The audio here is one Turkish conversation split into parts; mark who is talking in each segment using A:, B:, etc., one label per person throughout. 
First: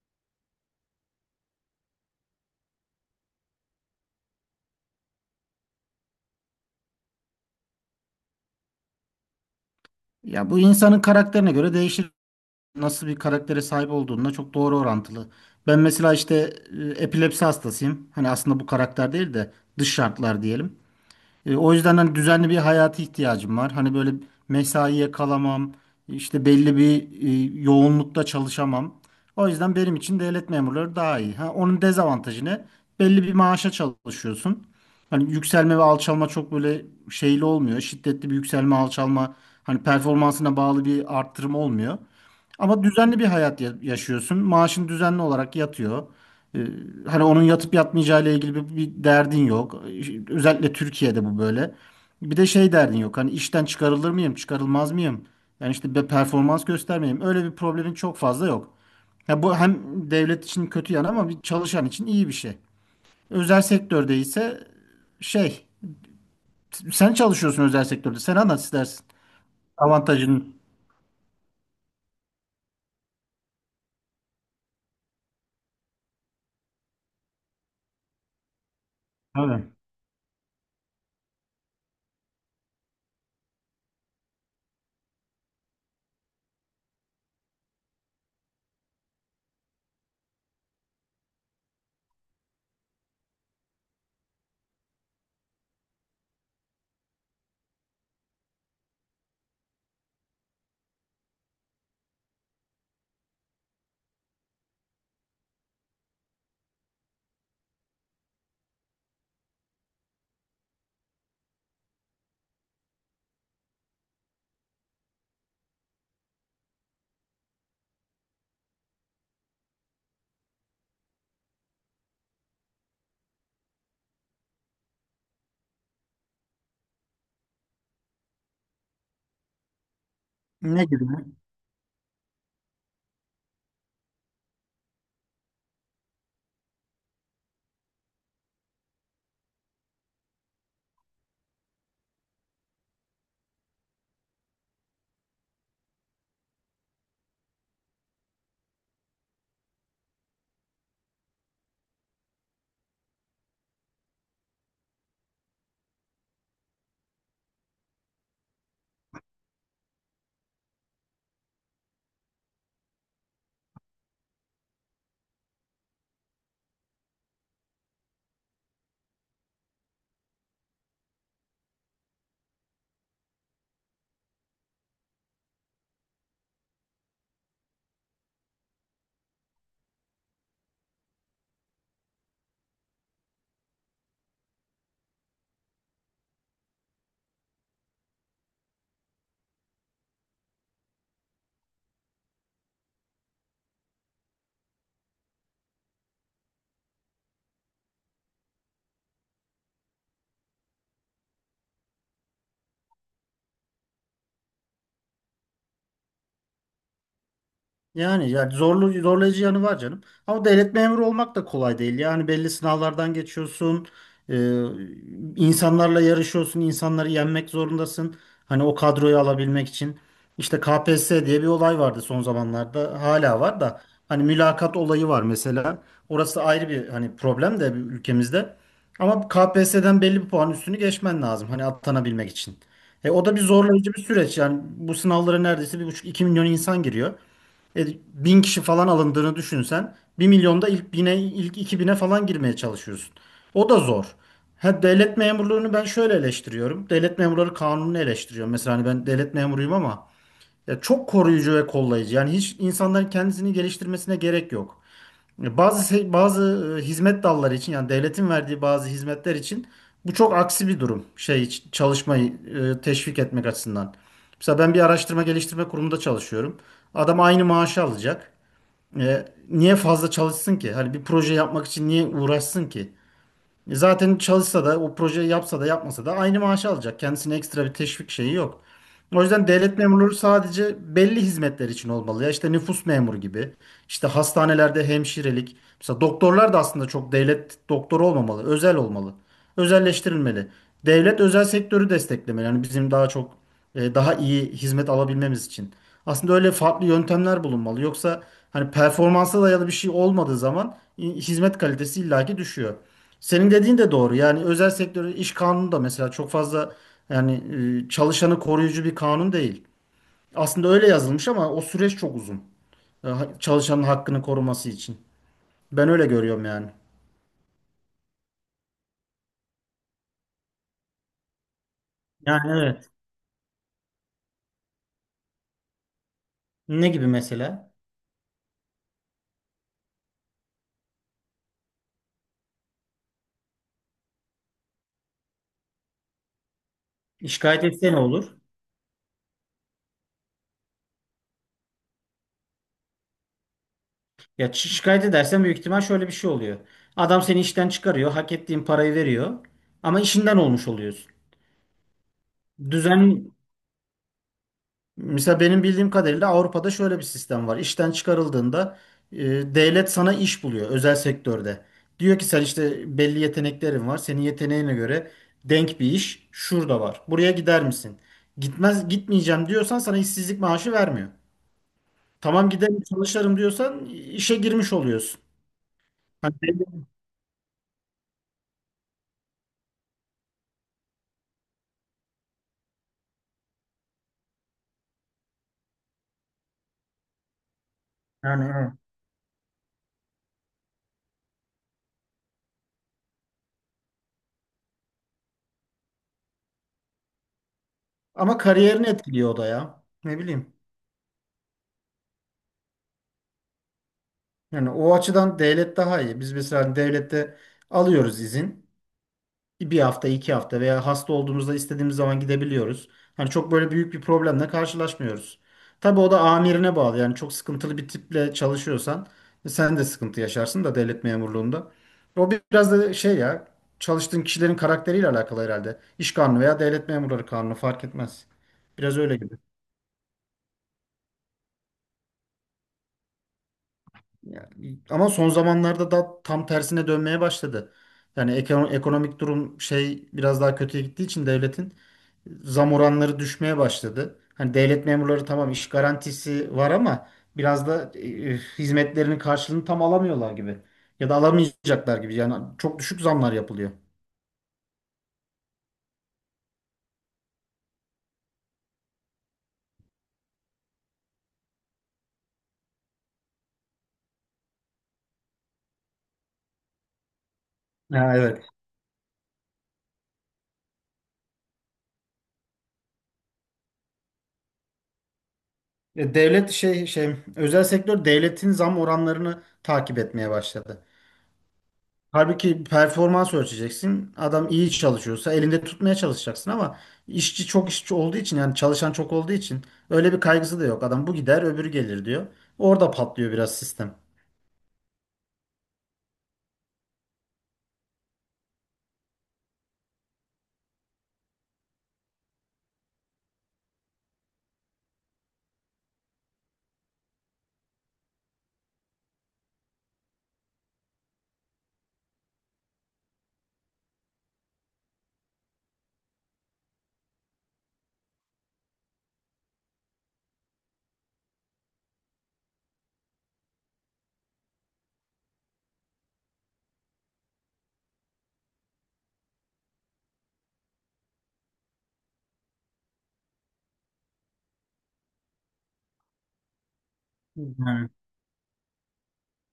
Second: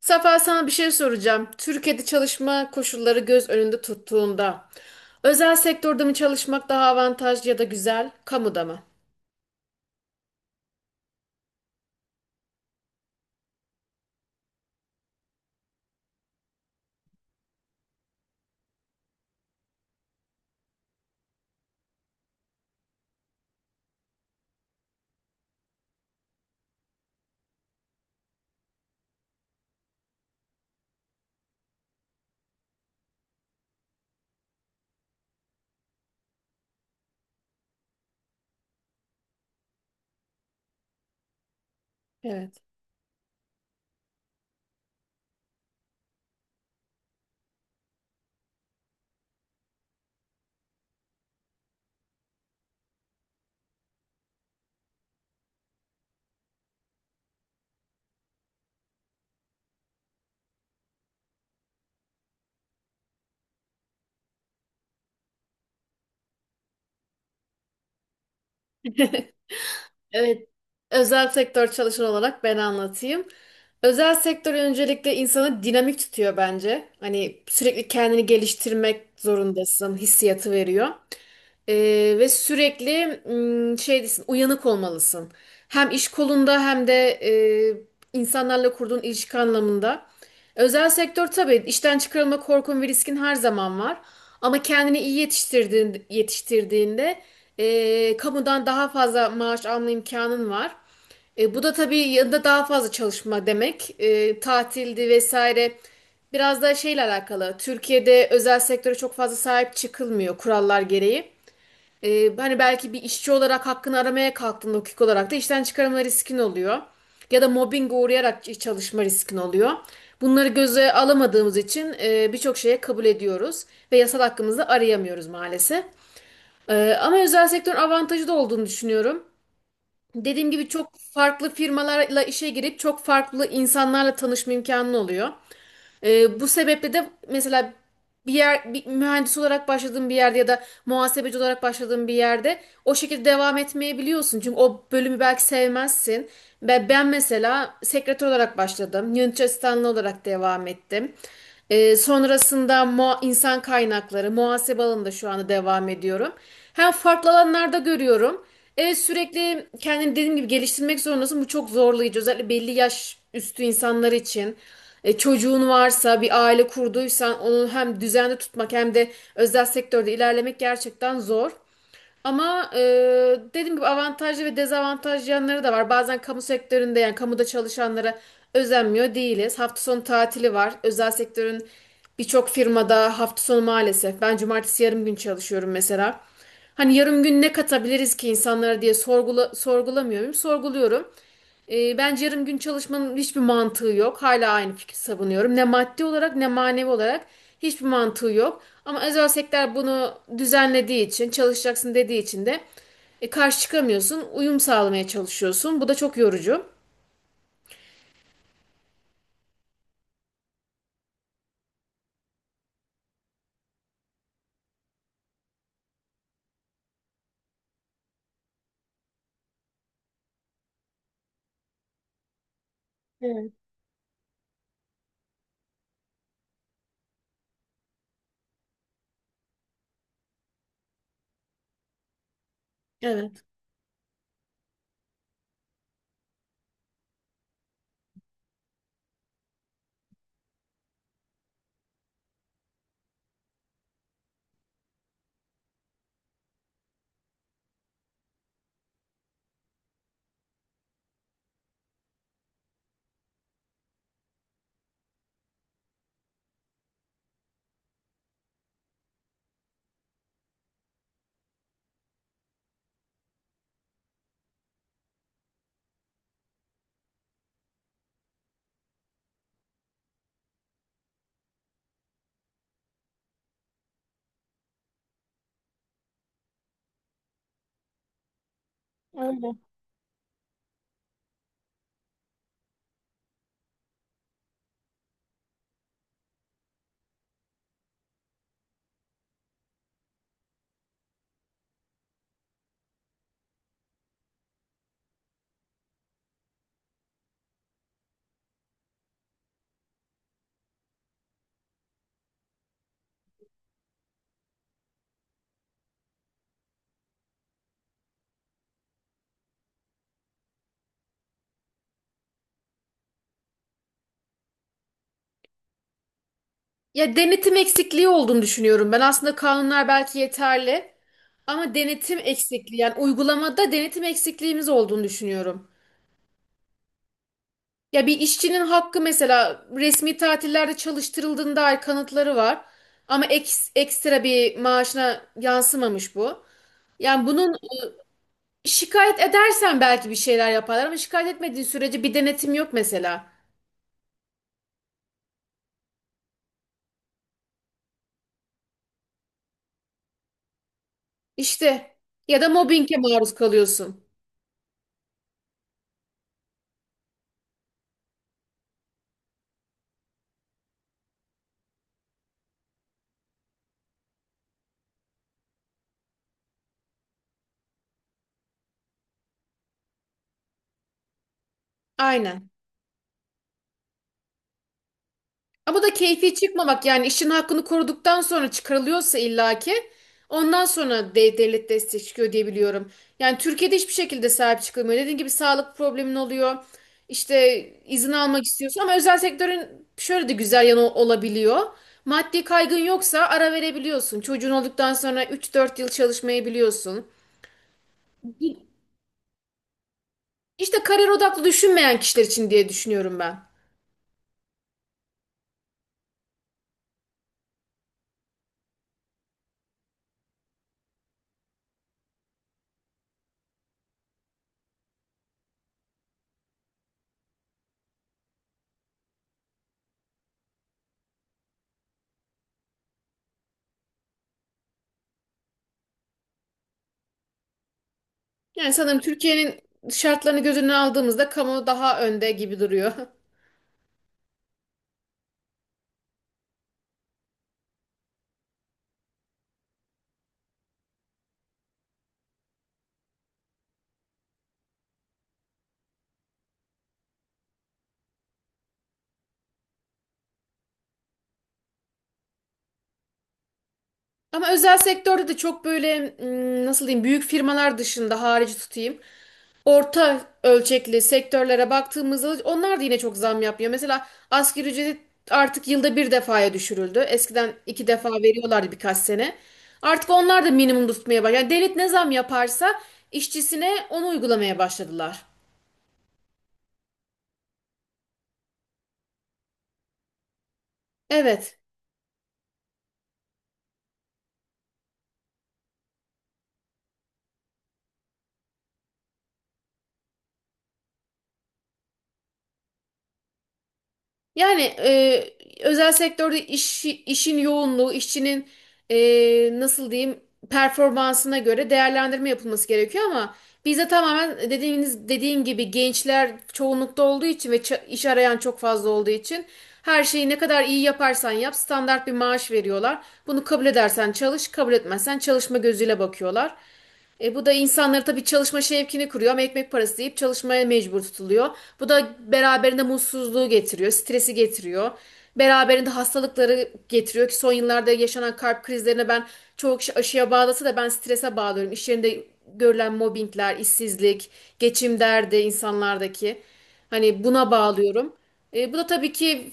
A: Safa sana bir şey soracağım. Türkiye'de çalışma koşulları göz önünde tuttuğunda özel sektörde mi çalışmak daha avantajlı ya da güzel, kamuda mı?
B: Ya bu insanın karakterine göre değişir. Nasıl bir karaktere sahip olduğuna çok doğru orantılı. Ben mesela işte epilepsi hastasıyım. Hani aslında bu karakter değil de dış şartlar diyelim. O yüzden hani düzenli bir hayata ihtiyacım var. Hani böyle mesaiye kalamam, işte belli bir yoğunlukta çalışamam. O yüzden benim için devlet memurları daha iyi. Ha, onun dezavantajı ne? Belli bir maaşa çalışıyorsun. Hani yükselme ve alçalma çok böyle şeyli olmuyor. Şiddetli bir yükselme, alçalma, hani performansına bağlı bir arttırım olmuyor.
A: Evet.
B: Ama düzenli bir hayat yaşıyorsun. Maaşın düzenli olarak yatıyor. Ee, Hani onun yatıp yatmayacağı ile ilgili bir derdin yok. Özellikle Türkiye'de bu böyle. Bir de şey derdin yok. Hani işten çıkarılır mıyım, çıkarılmaz mıyım? Yani işte bir performans göstermeyeyim. Öyle bir problemin çok fazla yok. Ya bu hem devlet için kötü yanı ama bir çalışan için iyi bir şey. Özel sektörde ise şey, sen çalışıyorsun özel sektörde. Sen anlat istersin.
A: Evet.
B: Avantajın.
A: Özel sektör çalışan olarak ben anlatayım. Özel sektör öncelikle insanı dinamik tutuyor bence. Hani sürekli kendini geliştirmek
B: Tabii.
A: zorundasın, hissiyatı veriyor. Ve sürekli şey desin, uyanık olmalısın. Hem iş kolunda hem de insanlarla kurduğun ilişki anlamında. Özel sektör tabii işten çıkarılma korkun ve riskin her zaman var. Ama kendini iyi yetiştirdiğinde kamudan daha fazla maaş alma imkanın var. Bu da tabii yanında daha fazla çalışma demek. Tatildi vesaire. Biraz da şeyle alakalı. Türkiye'de özel sektöre çok fazla sahip çıkılmıyor kurallar gereği. Hani belki bir işçi olarak hakkını aramaya kalktığında hukuk olarak da işten çıkarılma riskin oluyor. Ya da mobbing uğrayarak çalışma riskin oluyor. Bunları göze alamadığımız için birçok şeye kabul ediyoruz ve yasal hakkımızı arayamıyoruz maalesef. Ama özel sektörün avantajı da olduğunu düşünüyorum. Dediğim gibi
B: Ne
A: çok
B: gibi?
A: farklı firmalarla işe girip çok farklı insanlarla tanışma imkanı oluyor. Bu sebeple de mesela bir mühendis olarak başladığın bir yerde ya da muhasebeci olarak başladığın bir yerde o şekilde devam etmeyebiliyorsun. Çünkü o bölümü belki sevmezsin. Ben mesela sekreter olarak başladım. Yönetici asistanlığı olarak devam ettim. Sonrasında insan kaynakları, muhasebe alanında şu anda devam ediyorum. Hem farklı alanlarda görüyorum. Evet, sürekli kendini dediğim gibi geliştirmek zorundasın. Bu çok zorlayıcı. Özellikle belli yaş üstü insanlar için. Çocuğun varsa bir aile kurduysan onu hem düzenli tutmak hem de özel sektörde ilerlemek gerçekten zor. Ama dediğim gibi avantajlı ve dezavantajlı yanları da var. Bazen kamu sektöründe yani kamuda çalışanlara özenmiyor değiliz. Hafta sonu tatili var. Özel sektörün birçok firmada hafta sonu maalesef. Ben cumartesi yarım gün çalışıyorum mesela. Hani yarım gün ne katabiliriz ki insanlara diye sorgulamıyorum. Sorguluyorum. Bence yarım gün çalışmanın hiçbir mantığı yok. Hala aynı fikri savunuyorum. Ne maddi olarak ne manevi olarak hiçbir mantığı yok. Ama özel sektör bunu düzenlediği için, çalışacaksın dediği için de karşı çıkamıyorsun. Uyum sağlamaya çalışıyorsun. Bu da çok yorucu.
B: Yani zorlayıcı yanı var canım. Ama devlet memuru olmak da kolay değil. Yani belli sınavlardan geçiyorsun. e, insanlarla yarışıyorsun. İnsanları yenmek zorundasın. Hani o kadroyu alabilmek için. İşte KPSS diye bir olay vardı son zamanlarda. Hala
A: Evet.
B: var da. Hani mülakat olayı var mesela. Orası ayrı bir hani problem de ülkemizde. Ama KPSS'den belli bir puan üstünü geçmen lazım. Hani atanabilmek için. O da
A: Evet.
B: zorlayıcı bir süreç. Yani bu sınavlara neredeyse 1,5 2 milyon insan giriyor. E, Bin kişi falan alındığını düşünsen 1.000.000'da ilk 1.000'e ilk 2.000'e falan girmeye çalışıyorsun. O da zor. Ha, devlet memurluğunu ben şöyle eleştiriyorum. Devlet memurları kanununu eleştiriyorum. Mesela hani ben devlet memuruyum ama ya çok koruyucu ve kollayıcı. Yani hiç insanların kendisini geliştirmesine gerek yok. Bazı bazı hizmet dalları için yani devletin verdiği bazı hizmetler için bu çok aksi bir durum. Şey çalışmayı teşvik etmek açısından. Mesela ben bir araştırma geliştirme kurumunda çalışıyorum. Adam aynı maaşı alacak. Niye fazla çalışsın ki? Hani bir proje yapmak için niye uğraşsın ki? Zaten çalışsa da o projeyi yapsa da yapmasa da aynı maaşı alacak. Kendisine ekstra bir teşvik şeyi yok. O yüzden devlet memurları sadece belli hizmetler için olmalı. Ya işte nüfus memuru gibi, işte hastanelerde hemşirelik. Mesela doktorlar da aslında çok devlet doktoru olmamalı, özel olmalı. Özelleştirilmeli. Devlet özel sektörü desteklemeli. Yani bizim daha çok daha iyi hizmet alabilmemiz için. Aslında öyle farklı yöntemler bulunmalı. Yoksa hani performansa dayalı bir şey olmadığı zaman hizmet kalitesi illaki düşüyor. Senin dediğin de doğru. Yani özel sektörün iş kanunu da mesela çok fazla yani çalışanı koruyucu bir kanun değil. Aslında öyle yazılmış ama o süreç çok uzun. Çalışanın hakkını koruması için. Ben öyle görüyorum yani.
A: Ya, denetim eksikliği olduğunu düşünüyorum. Ben aslında kanunlar belki yeterli ama denetim
B: Yani
A: eksikliği
B: evet.
A: yani uygulamada denetim eksikliğimiz olduğunu düşünüyorum.
B: Ne gibi mesela?
A: Ya bir işçinin hakkı mesela resmi tatillerde çalıştırıldığına dair kanıtları var. Ama ekstra bir maaşına yansımamış bu. Yani bunun
B: Şikayet etse ne olur?
A: şikayet edersen belki bir şeyler yaparlar, ama şikayet etmediğin sürece bir denetim yok mesela.
B: Ya şikayet edersen büyük ihtimal şöyle bir şey oluyor. Adam seni işten çıkarıyor, hak ettiğin parayı veriyor ama işinden olmuş oluyorsun.
A: İşte ya da mobbinge
B: Düzen
A: maruz kalıyorsun.
B: mesela benim bildiğim kadarıyla Avrupa'da şöyle bir sistem var. İşten çıkarıldığında e, devlet sana iş buluyor özel sektörde. Diyor ki sen işte belli yeteneklerin var. Senin yeteneğine göre denk bir iş şurada var. Buraya gider misin? Gitmez gitmeyeceğim diyorsan sana işsizlik maaşı vermiyor.
A: Aynen.
B: Tamam giderim çalışırım diyorsan işe girmiş oluyorsun.
A: Ama bu da keyfi
B: Hani
A: çıkmamak
B: belli-
A: yani işin hakkını koruduktan sonra çıkarılıyorsa illaki ondan sonra devlet desteği çıkıyor diye biliyorum. Yani Türkiye'de hiçbir şekilde sahip çıkılmıyor. Dediğim gibi sağlık problemin oluyor. İşte izin almak
B: yani evet.
A: istiyorsun ama özel sektörün şöyle de güzel yanı olabiliyor. Maddi kaygın yoksa ara verebiliyorsun. Çocuğun olduktan sonra 3-4 yıl çalışmayabiliyorsun.
B: Ama kariyerini etkiliyor o da ya. Ne bileyim.
A: İşte kariyer odaklı düşünmeyen kişiler için diye düşünüyorum ben.
B: Yani o açıdan devlet daha iyi. Biz mesela devlette alıyoruz izin. Bir hafta, iki hafta veya hasta olduğumuzda istediğimiz zaman gidebiliyoruz. Hani çok böyle büyük bir problemle karşılaşmıyoruz. Tabii o da amirine bağlı. Yani çok sıkıntılı bir tiple çalışıyorsan sen de sıkıntı yaşarsın da devlet memurluğunda. O biraz da şey ya çalıştığın kişilerin karakteriyle alakalı herhalde. İş kanunu veya devlet memurları kanunu fark etmez.
A: Yani
B: Biraz
A: sanırım
B: öyle gibi.
A: Türkiye'nin şartlarını göz önüne aldığımızda kamu daha önde gibi duruyor.
B: Ya, ama son zamanlarda da tam tersine dönmeye başladı. Yani ekonomik durum şey biraz daha kötüye gittiği için devletin zam oranları düşmeye başladı. Hani devlet memurları tamam iş garantisi var ama biraz da hizmetlerinin karşılığını tam alamıyorlar gibi. Ya da alamayacaklar gibi. Yani çok düşük zamlar yapılıyor.
A: Ama özel sektörde de çok böyle nasıl diyeyim, büyük firmalar dışında harici tutayım. Orta ölçekli sektörlere baktığımızda onlar da yine çok zam yapmıyor. Mesela asgari ücret artık yılda bir defaya düşürüldü. Eskiden iki defa
B: Ha, evet.
A: veriyorlardı birkaç sene. Artık onlar da minimum tutmaya başladı. Yani devlet ne zam yaparsa işçisine onu uygulamaya başladılar.
B: Devlet özel sektör devletin zam oranlarını takip etmeye başladı.
A: Evet.
B: Halbuki performans ölçeceksin. Adam iyi çalışıyorsa elinde tutmaya çalışacaksın ama işçi olduğu için yani çalışan çok olduğu için öyle bir kaygısı da yok. Adam bu gider öbürü gelir diyor. Orada patlıyor biraz sistem.
A: Yani özel sektörde işin yoğunluğu, işçinin e, nasıl diyeyim, performansına göre değerlendirme yapılması gerekiyor ama bizde tamamen dediğim gibi gençler çoğunlukta olduğu için ve iş arayan çok fazla olduğu için her şeyi ne kadar iyi yaparsan yap standart bir maaş veriyorlar. Bunu kabul edersen çalış, kabul etmezsen çalışma gözüyle bakıyorlar. Bu da insanları tabii çalışma şevkini kuruyor ama ekmek parası deyip çalışmaya mecbur tutuluyor. Bu da beraberinde mutsuzluğu getiriyor, stresi getiriyor. Beraberinde hastalıkları getiriyor ki son yıllarda yaşanan kalp krizlerine ben, çoğu kişi aşıya bağlasa da ben strese bağlıyorum. İş yerinde görülen mobbingler, işsizlik, geçim derdi insanlardaki. Hani buna
B: Yani,
A: bağlıyorum. Bu da tabii ki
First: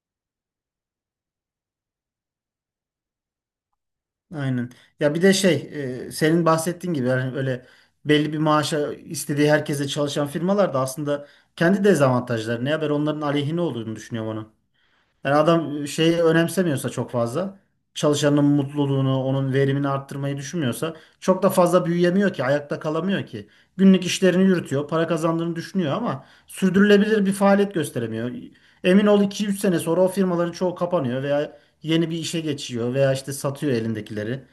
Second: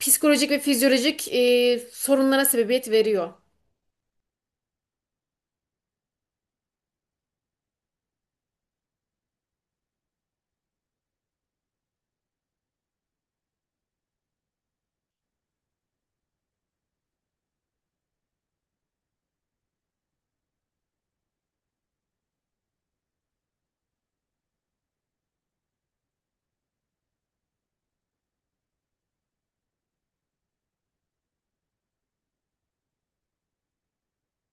A: psikolojik ve fizyolojik sorunlara sebebiyet veriyor.
B: aynen. Ya bir de şey senin bahsettiğin gibi yani öyle belli bir maaşa istediği herkese çalışan firmalar da aslında kendi dezavantajları ne haber onların aleyhine olduğunu düşünüyorum. Yani adam şeyi önemsemiyorsa çok fazla çalışanın mutluluğunu, onun verimini arttırmayı düşünmüyorsa çok da fazla büyüyemiyor ki, ayakta kalamıyor ki. Günlük işlerini yürütüyor, para kazandığını düşünüyor ama sürdürülebilir bir faaliyet gösteremiyor. Emin ol iki üç sene sonra o firmaların çoğu kapanıyor veya yeni bir işe geçiyor veya işte satıyor elindekileri.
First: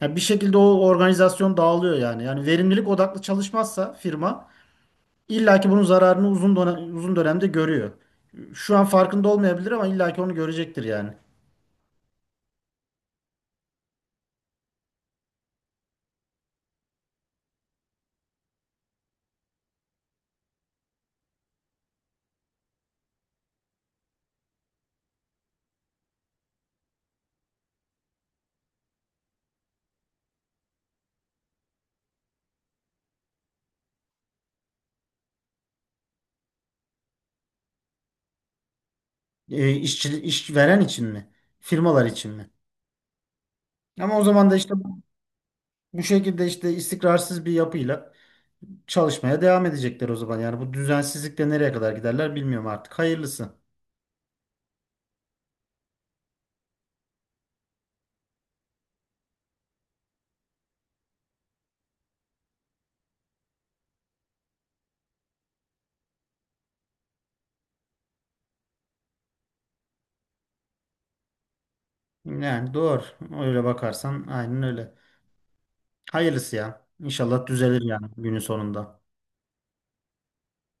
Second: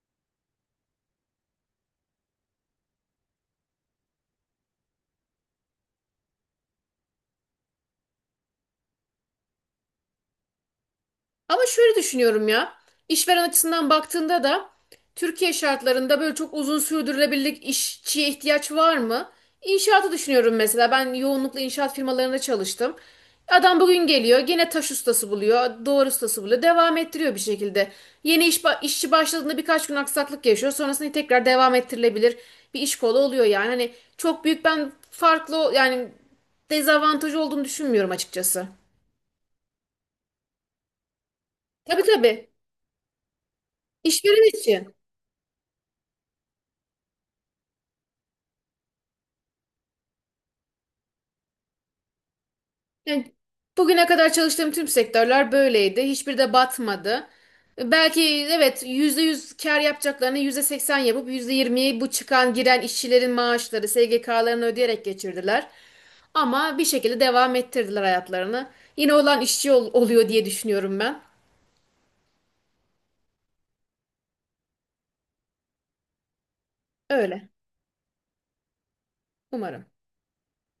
B: Yani bir şekilde o organizasyon dağılıyor yani. Yani verimlilik odaklı çalışmazsa firma İlla ki bunun zararını uzun dönemde görüyor. Şu an farkında olmayabilir ama illa ki onu görecektir yani.
A: Ama şöyle düşünüyorum ya. İşveren açısından baktığında da Türkiye şartlarında böyle çok uzun sürdürülebilirlik işçiye ihtiyaç var mı? İnşaatı düşünüyorum mesela. Ben yoğunlukla inşaat firmalarında çalıştım. Adam bugün geliyor, gene taş ustası buluyor, doğru ustası buluyor, devam ettiriyor bir şekilde. Yeni işçi başladığında birkaç gün aksaklık yaşıyor, sonrasında tekrar devam ettirilebilir bir iş kolu oluyor yani. Hani çok büyük ben farklı yani dezavantajı olduğunu düşünmüyorum açıkçası.
B: İşçi, iş veren için mi?
A: Tabii,
B: Firmalar için
A: tabii.
B: mi? Ama o zaman
A: İşveren
B: da işte
A: için.
B: bu şekilde işte istikrarsız bir yapıyla çalışmaya devam edecekler o zaman. Yani bu düzensizlikle nereye kadar giderler bilmiyorum artık.
A: Yani
B: Hayırlısı.
A: bugüne kadar çalıştığım tüm sektörler böyleydi. Hiçbiri de batmadı. Belki evet, %100 kar yapacaklarını %80 yapıp %20'yi bu çıkan giren işçilerin maaşları, SGK'larını ödeyerek geçirdiler. Ama bir şekilde devam ettirdiler hayatlarını. Yine olan işçi oluyor diye düşünüyorum ben.
B: Yani doğru. Öyle bakarsan aynen öyle. Hayırlısı ya. İnşallah
A: Öyle.
B: düzelir yani günün sonunda.
A: Umarım.